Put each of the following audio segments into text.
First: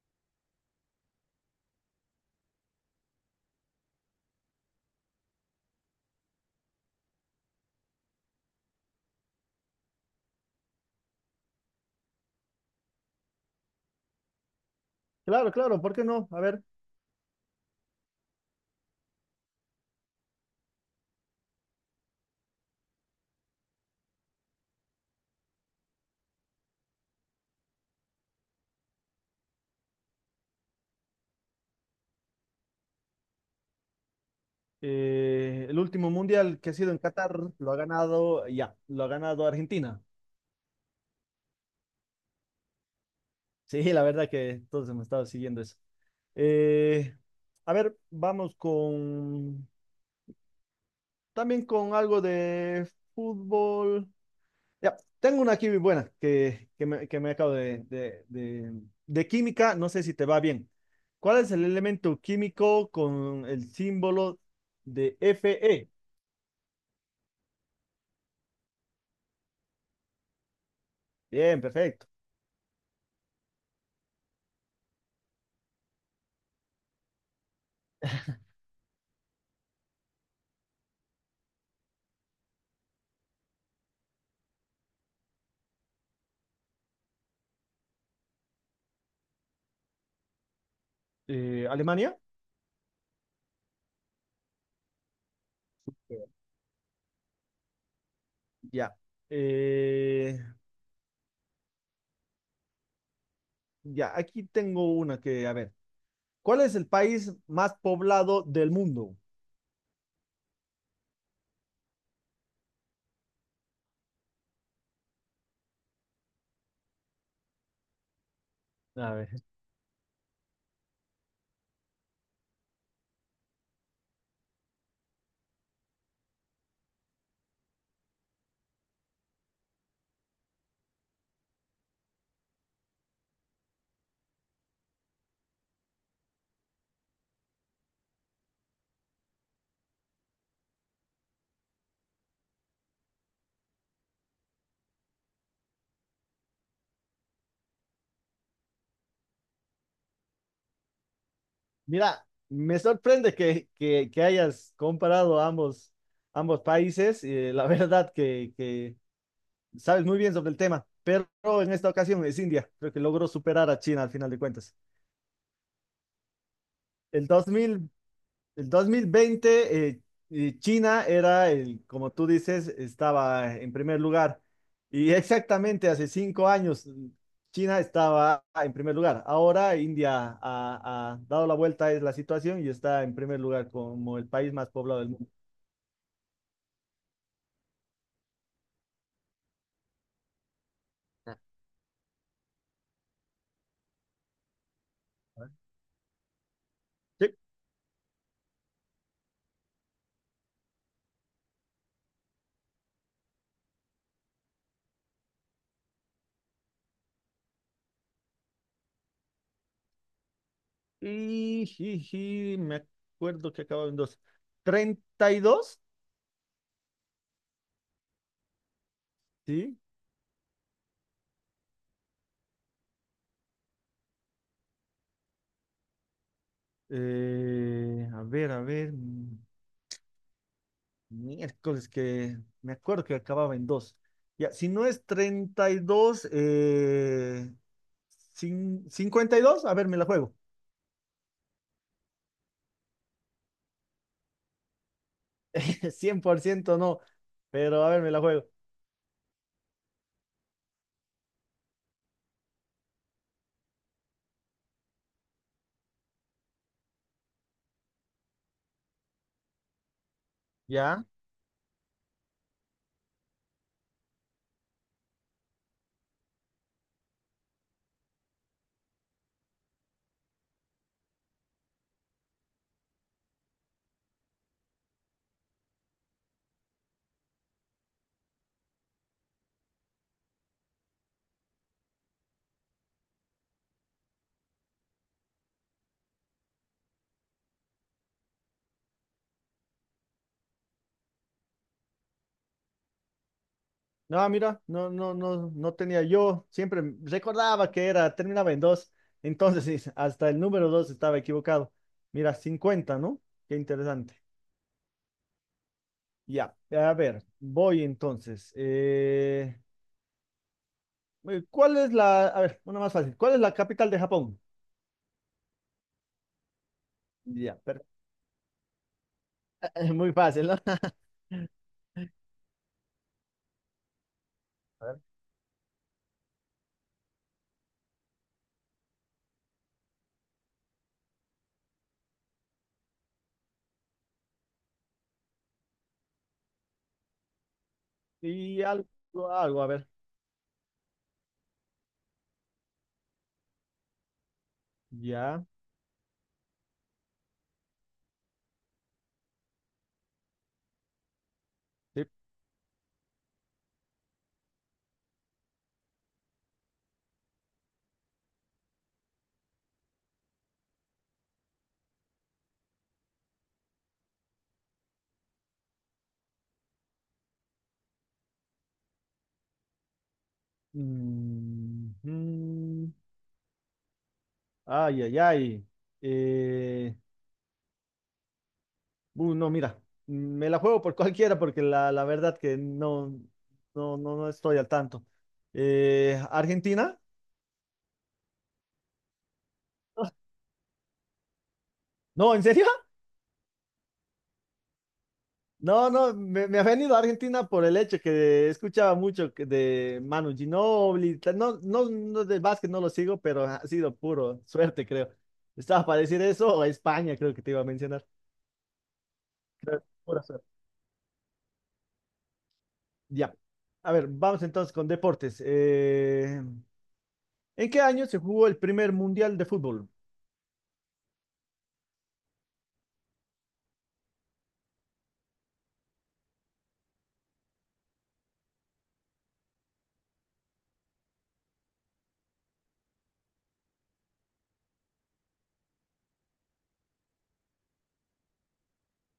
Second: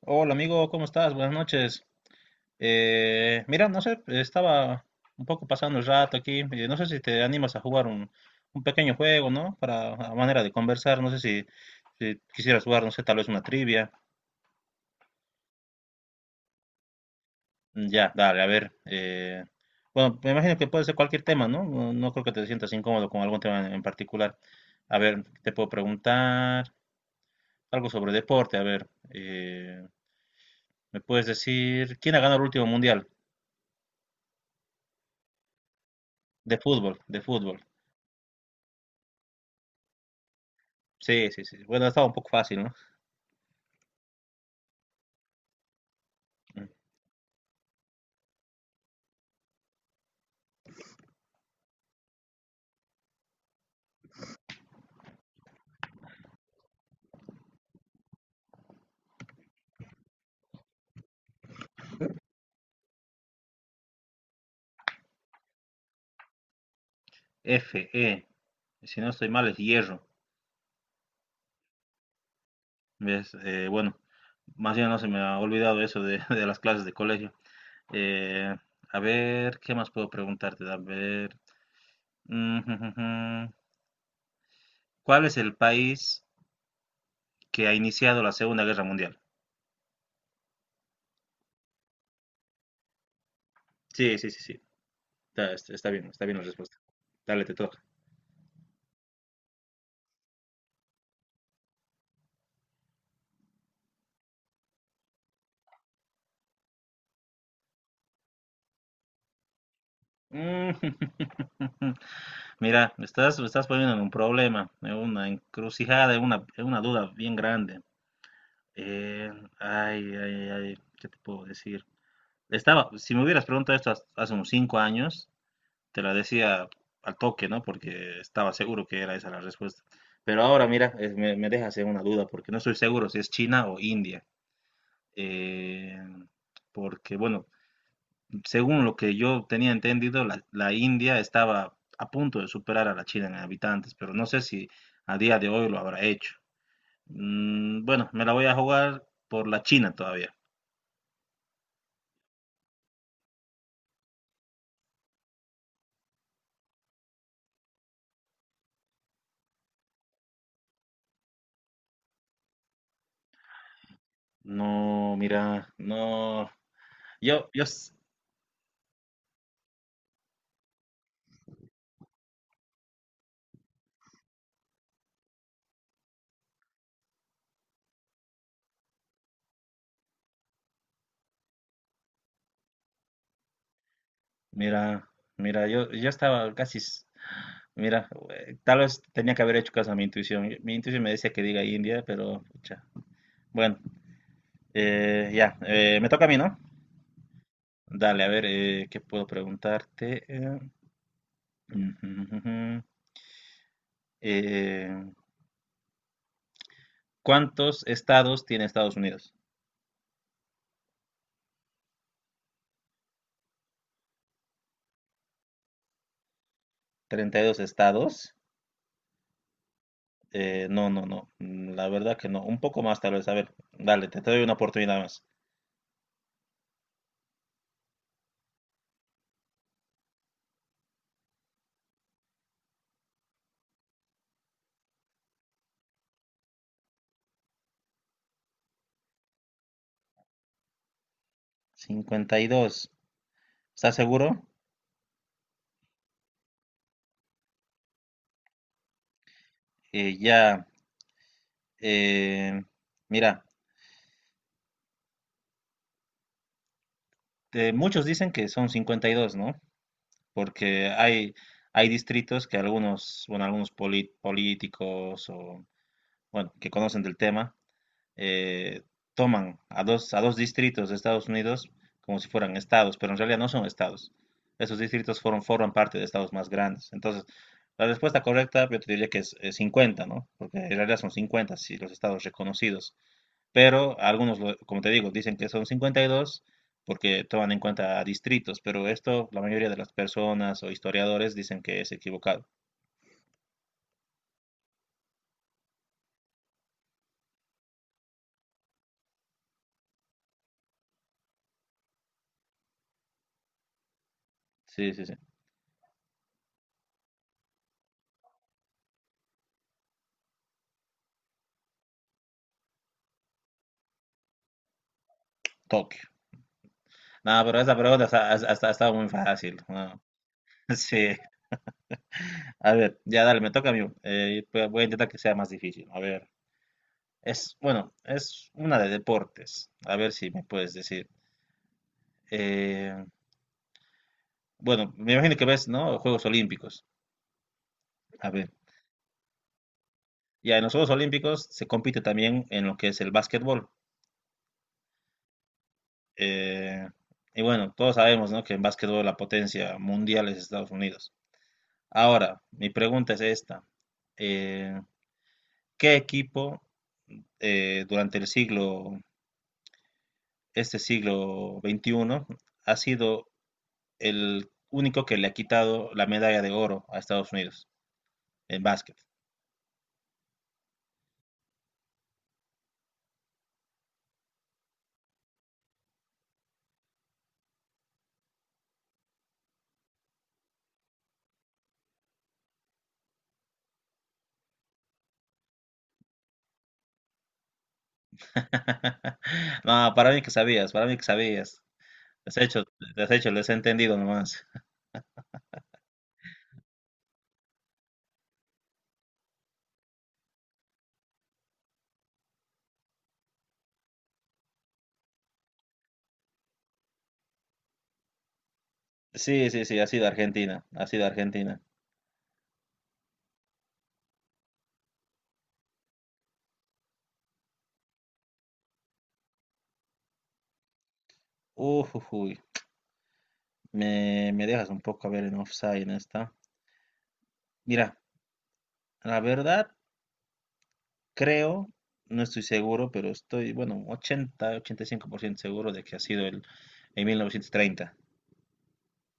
Hola amigo, ¿cómo estás? Buenas noches. Mira, no sé, estaba un poco pasando el rato aquí. No sé si te animas a jugar un pequeño juego, ¿no? Para a manera de conversar. No sé si quisieras jugar, no sé, tal vez una trivia. Claro, claro, ¿por qué no? A ver, Ya dale, a ver. Bueno, me imagino que puede ser cualquier tema, ¿no? No, no creo que te sientas incómodo con algún tema en particular. A ver, te puedo preguntar algo sobre deporte. A ver, ¿me puedes decir quién ha ganado el último mundial el último de mundial que ha sido fútbol? en De Qatar fútbol. lo ha ganado, ya, lo ha ganado Argentina. Sí, sí, sí. Bueno, estaba un poco fácil, ¿no? Sí, la verdad que todos hemos estado siguiendo eso. Eh, a ver, vamos con, también con algo de fútbol. Ya, tengo una aquí buena que me acabo de química, no sé si te va bien. ¿Cuál es el elemento químico con el símbolo de Fe? F E. Si no estoy mal, es hierro. Bien, perfecto. ¿Ves? Bueno, más bien no se me ha olvidado eso de, de las clases de colegio. Eh, a ver, ¿qué más puedo preguntarte? A ver, mm, jum, jum, jum. ¿Cuál es el país que ha iniciado la Segunda Guerra Mundial? ¿Alemania? Sí, sí, sí, sí. Está bien, está Súper. bien la respuesta. Dale, te toca. Ya. Eh, ya, aquí tengo una que, a ver, ¿cuál es el país más poblado del mundo? Mm. Mira, me estás poniendo en un problema, en una encrucijada, en en una duda bien grande. A Eh, ver, ay, ay, ay, ¿qué te puedo decir? Estaba, si me hubieras preguntado esto hace unos 5 años, te la decía al toque, ¿no? Porque estaba seguro que era esa la respuesta. Pero ahora, mira, me dejas en una duda, porque no estoy seguro si es China o India. Eh, porque, bueno, según lo que yo tenía entendido, la India estaba a punto de superar a la China en habitantes, pero no sé si a día de hoy lo habrá hecho. Bueno, me la voy a jugar por la China todavía. mira, me sorprende que, que hayas comparado ambos países. La verdad que sabes muy bien sobre el tema, pero en esta ocasión es India. Creo que logró superar a China al final de cuentas. No, mira, no. El dos Yo, yo, mil s- El 2020, China era el, como tú dices, estaba en primer lugar. Y exactamente hace 5 años, China estaba en primer lugar. Ahora India ha, ha dado la vuelta a la situación y está en primer lugar como el país más poblado mira, del mundo. yo estaba casi, mira, tal vez tenía que haber hecho caso a mi intuición. Mi intuición me decía que diga India, pero, pucha. Bueno, ya, me toca a mí, ¿no? Sí. Dale, a ver, ¿qué puedo preguntarte? Ujú, ujú, ujú. Eh, ¿Cuántos estados tiene Estados Unidos? Y, jiji, me acuerdo que acababa en dos. ¿32? ¿32 estados? Sí. No, no, no, la verdad que no. Un poco más, tal vez. A ver, dale, te doy una oportunidad más. A ver. Miércoles que me acuerdo que acababa en dos. Ya, si no es 32, 52, a ver, me la juego. 52. ¿Estás seguro? 100% no, pero a ver, me la juego. Ya, eh, mira, muchos dicen que son 52, ¿no? Porque ¿Ya? Hay distritos que algunos, bueno, algunos políticos o, bueno, que conocen del tema, eh, toman a dos distritos de Estados Unidos como si fueran estados, pero en realidad no son estados. Esos distritos forman parte de estados más grandes. Entonces, la respuesta correcta yo te diría que es 50, ¿no? Porque en realidad son 50 si los estados reconocidos. Pero algunos, como te digo, dicen que son 52 porque toman en cuenta distritos, pero esto la mayoría de las personas o historiadores dicen que es equivocado. No, mira, no tenía yo. Siempre recordaba que era, terminaba en dos. Entonces, sí, hasta el número dos estaba equivocado. Mira, 50, ¿no? Qué interesante. Sí, sí, sí. Ya, a ver, voy entonces. ¿Cuál es la, a ver, una más fácil? ¿Cuál es la capital de Japón? Tokio. No, pero Ya, esa pero pregunta ha estado muy fácil. es No. muy fácil, ¿no? Sí. A ver, ya dale, me toca a mí. Voy a A ver. intentar que sea más difícil. A ver. Es, bueno, es una de deportes. A ver si me puedes decir. Eh, bueno, me imagino que ves, ¿no? Juegos Olímpicos. A ver. Y algo, algo, a ver. Ya en los Juegos Olímpicos se compite también en lo que es el básquetbol. Ya. Eh, y bueno, todos sabemos, ¿no? Que en básquetbol la potencia mundial es Estados Unidos. Sí. Ahora, mi pregunta es esta. Eh, ¿Qué equipo durante este siglo XXI, ha sido el único que le ha quitado la medalla de oro a Estados Unidos en básquet? Mm, mm. Ay, ay, ay. Eh, no, mira, me la juego por cualquiera porque la verdad que no, no estoy al tanto. ¿Argentina? No, para mí que sabías, para mí que sabías. No, has ¿en hecho, serio? has hecho, les he entendido nomás. No, no, me ha venido a Argentina por el hecho que escuchaba mucho que de Manu Ginóbili, no, no de básquet no lo sigo, pero ha sido puro suerte, creo. Estaba para decir eso, o España, creo que te iba a mencionar. Sí, sí, sí, Creo, ha sido pura suerte. Argentina, ha sido Argentina. Ya. A ver, vamos entonces con deportes. ¿En qué año se jugó el primer mundial de fútbol? Uf, me dejas un poco a ver en offside en esta. Mira, la verdad, creo, no estoy seguro, pero estoy, bueno, 80, 85% seguro de que ha sido en 1930.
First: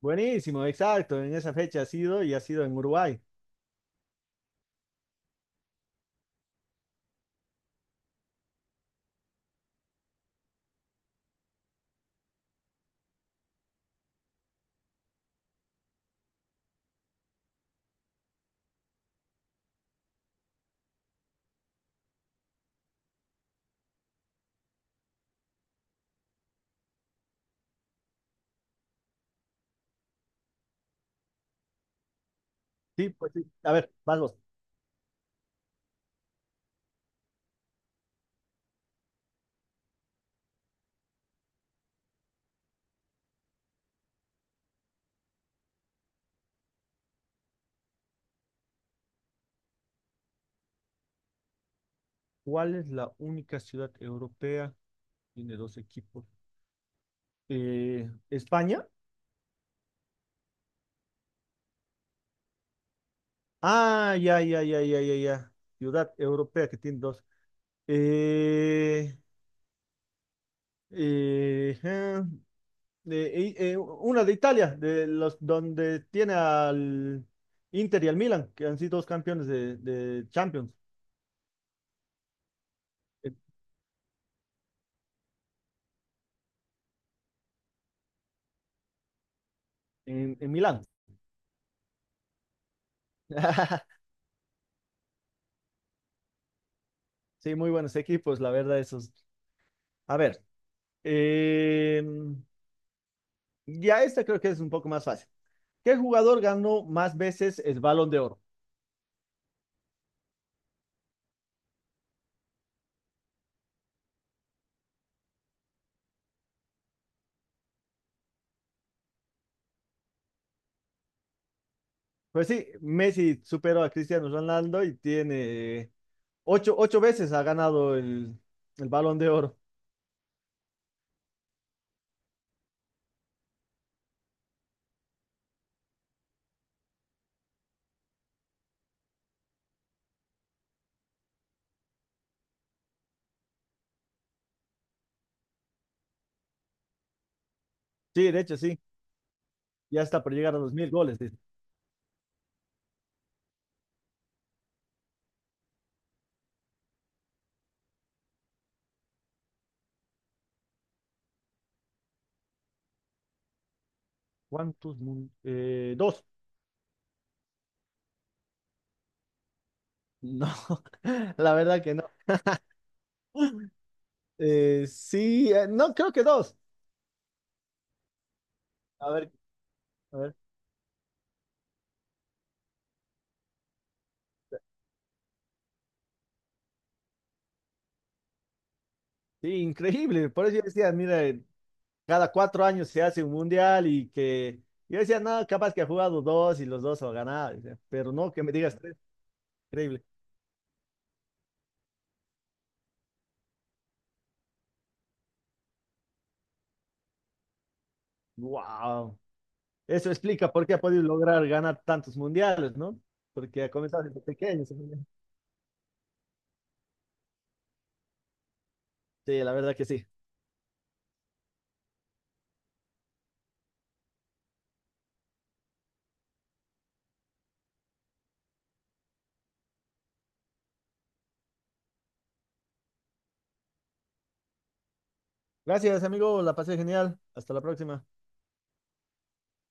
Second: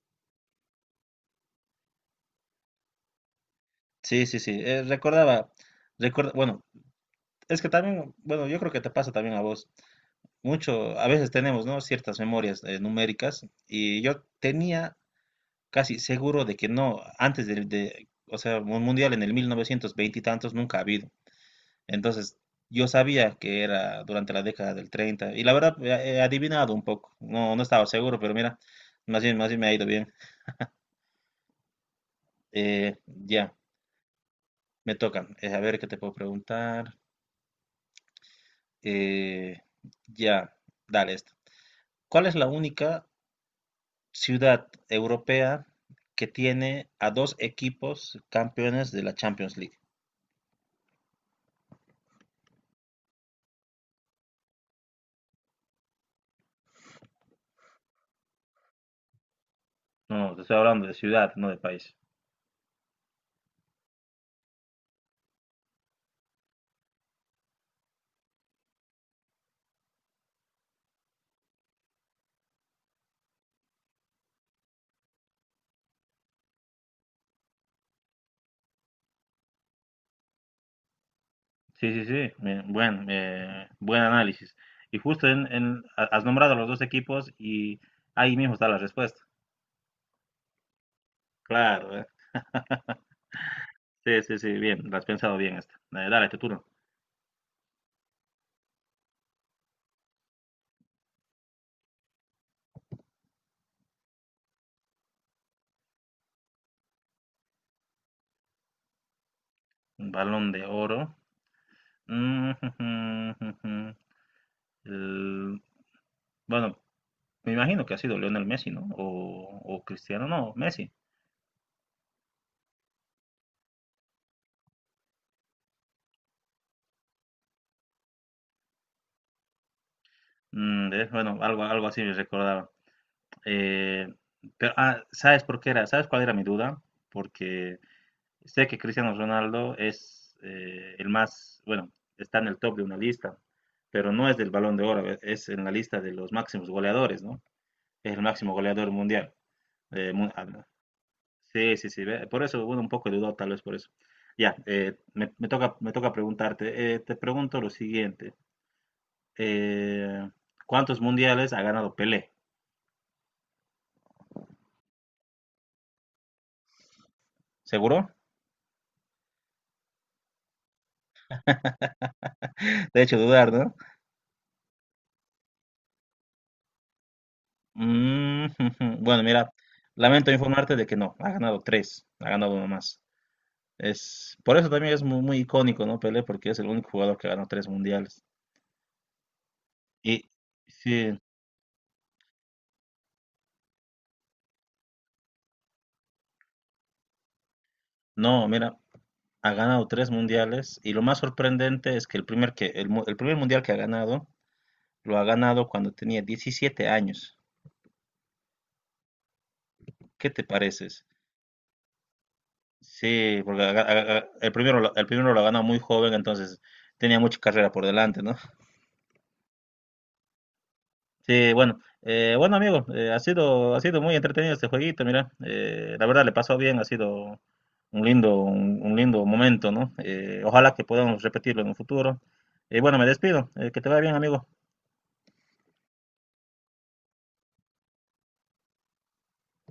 Buenísimo, exacto, en esa fecha ha sido y ha sido en Uruguay. Sí, sí, sí. Recordaba, recuerda, bueno, es que también, bueno, yo creo que te pasa también a vos. Mucho, a veces tenemos, ¿no? Ciertas memorias numéricas y yo tenía casi seguro de que no, antes o sea, un mundial en el 1920 y tantos nunca ha habido. Entonces, yo sabía que era durante la década del 30 y la verdad he adivinado un poco, no, no estaba seguro, pero mira, más bien me ha ido bien. Eh, Sí, pues sí. ya, A ver, vamos. me toca. A ver qué te puedo preguntar. Eh, ya, dale esto. ¿Cuál es la única ciudad europea que tiene a dos equipos campeones de la Champions League? ¿Cuál es la única ciudad europea? Tiene dos equipos. España. No, no, te estoy hablando de ciudad, no de país. Ah, ya. Ciudad europea que tiene dos. Eh, eh, eh, una de Italia, de los donde tiene al Inter y al Milan, que han sido dos campeones de Champions Sí, sí, sí, me- buen, en, eh, buen análisis. Y justo has nombrado a los dos equipos y ahí mismo está la respuesta. En Milán. Claro, ¿eh? Sí, sí, sí, bien, la has pensado bien esta. Dale, tu turno. Sí, muy buenos equipos, la verdad, esos. A ver, eh, ya esta creo que es un poco más fácil. ¿Qué jugador ganó más veces el Balón de Oro? Balón de oro. Mm. el- bueno, me imagino que ha sido Lionel Messi, ¿no? O Cristiano, no, Messi. Pues sí, Messi superó a Cristiano Ronaldo y tiene ocho veces ha ganado el Balón de Oro. Bueno, algo así me recordaba. Eh, pero, ¿sabes por qué era? ¿Sabes cuál era mi duda? Porque sé que Cristiano Ronaldo es el más, bueno, está en el top de una lista, pero no es del Balón de Oro, es en la lista de los máximos goleadores, ¿no? Es el Sí, de máximo hecho, sí. goleador mundial. Ya Eh, está mu- por ah, llegar a no. los 1000 goles, dice. Sí, sí, sí. Ve, por eso, bueno, un poco dudado tal vez por eso. Ya, me toca preguntarte. Te pregunto lo siguiente. eh, ¿cuántos mundiales ha ganado Pelé? ¿Cuántos? Dos. ¿Seguro? No, la verdad que no. Te he hecho dudar, ¿no? Sí, no, creo que dos. Mm. A Bueno, ver, mira, a lamento ver. informarte de que no, ha ganado tres, ha ganado uno más. Es, por eso también es muy, muy icónico, ¿no? Pelé, porque es el único jugador que ha ganado tres mundiales. Sí, Y increíble. Por eso yo decía, sí, mira, cada 4 años se hace un mundial y que yo decía, no, capaz que ha jugado dos y los dos ha ganado, decía. Pero no, que no, me digas mira, tres. ha ganado Increíble. tres mundiales y lo más sorprendente es que el primer mundial que ha ganado, lo ha ganado cuando tenía 17 años. Wow. Eso ¿Qué te explica por qué ha podido pareces? lograr ganar tantos mundiales, ¿no? Sí, porque Porque ha- ha comenzado ha- desde ha- el pequeño. primero, lo- el primero lo ha ganado muy joven, entonces tenía mucha carrera por delante, ¿no? Sí, la verdad que sí. Sí, bueno, bueno amigo, ha sido muy entretenido este jueguito, mira, la verdad le pasó bien, ha sido un lindo momento, ¿no? Ojalá que podamos repetirlo en un futuro. Y bueno, me despido, que te vaya bien, amigo. Gracias, amigo. La pasé genial. Hasta la próxima.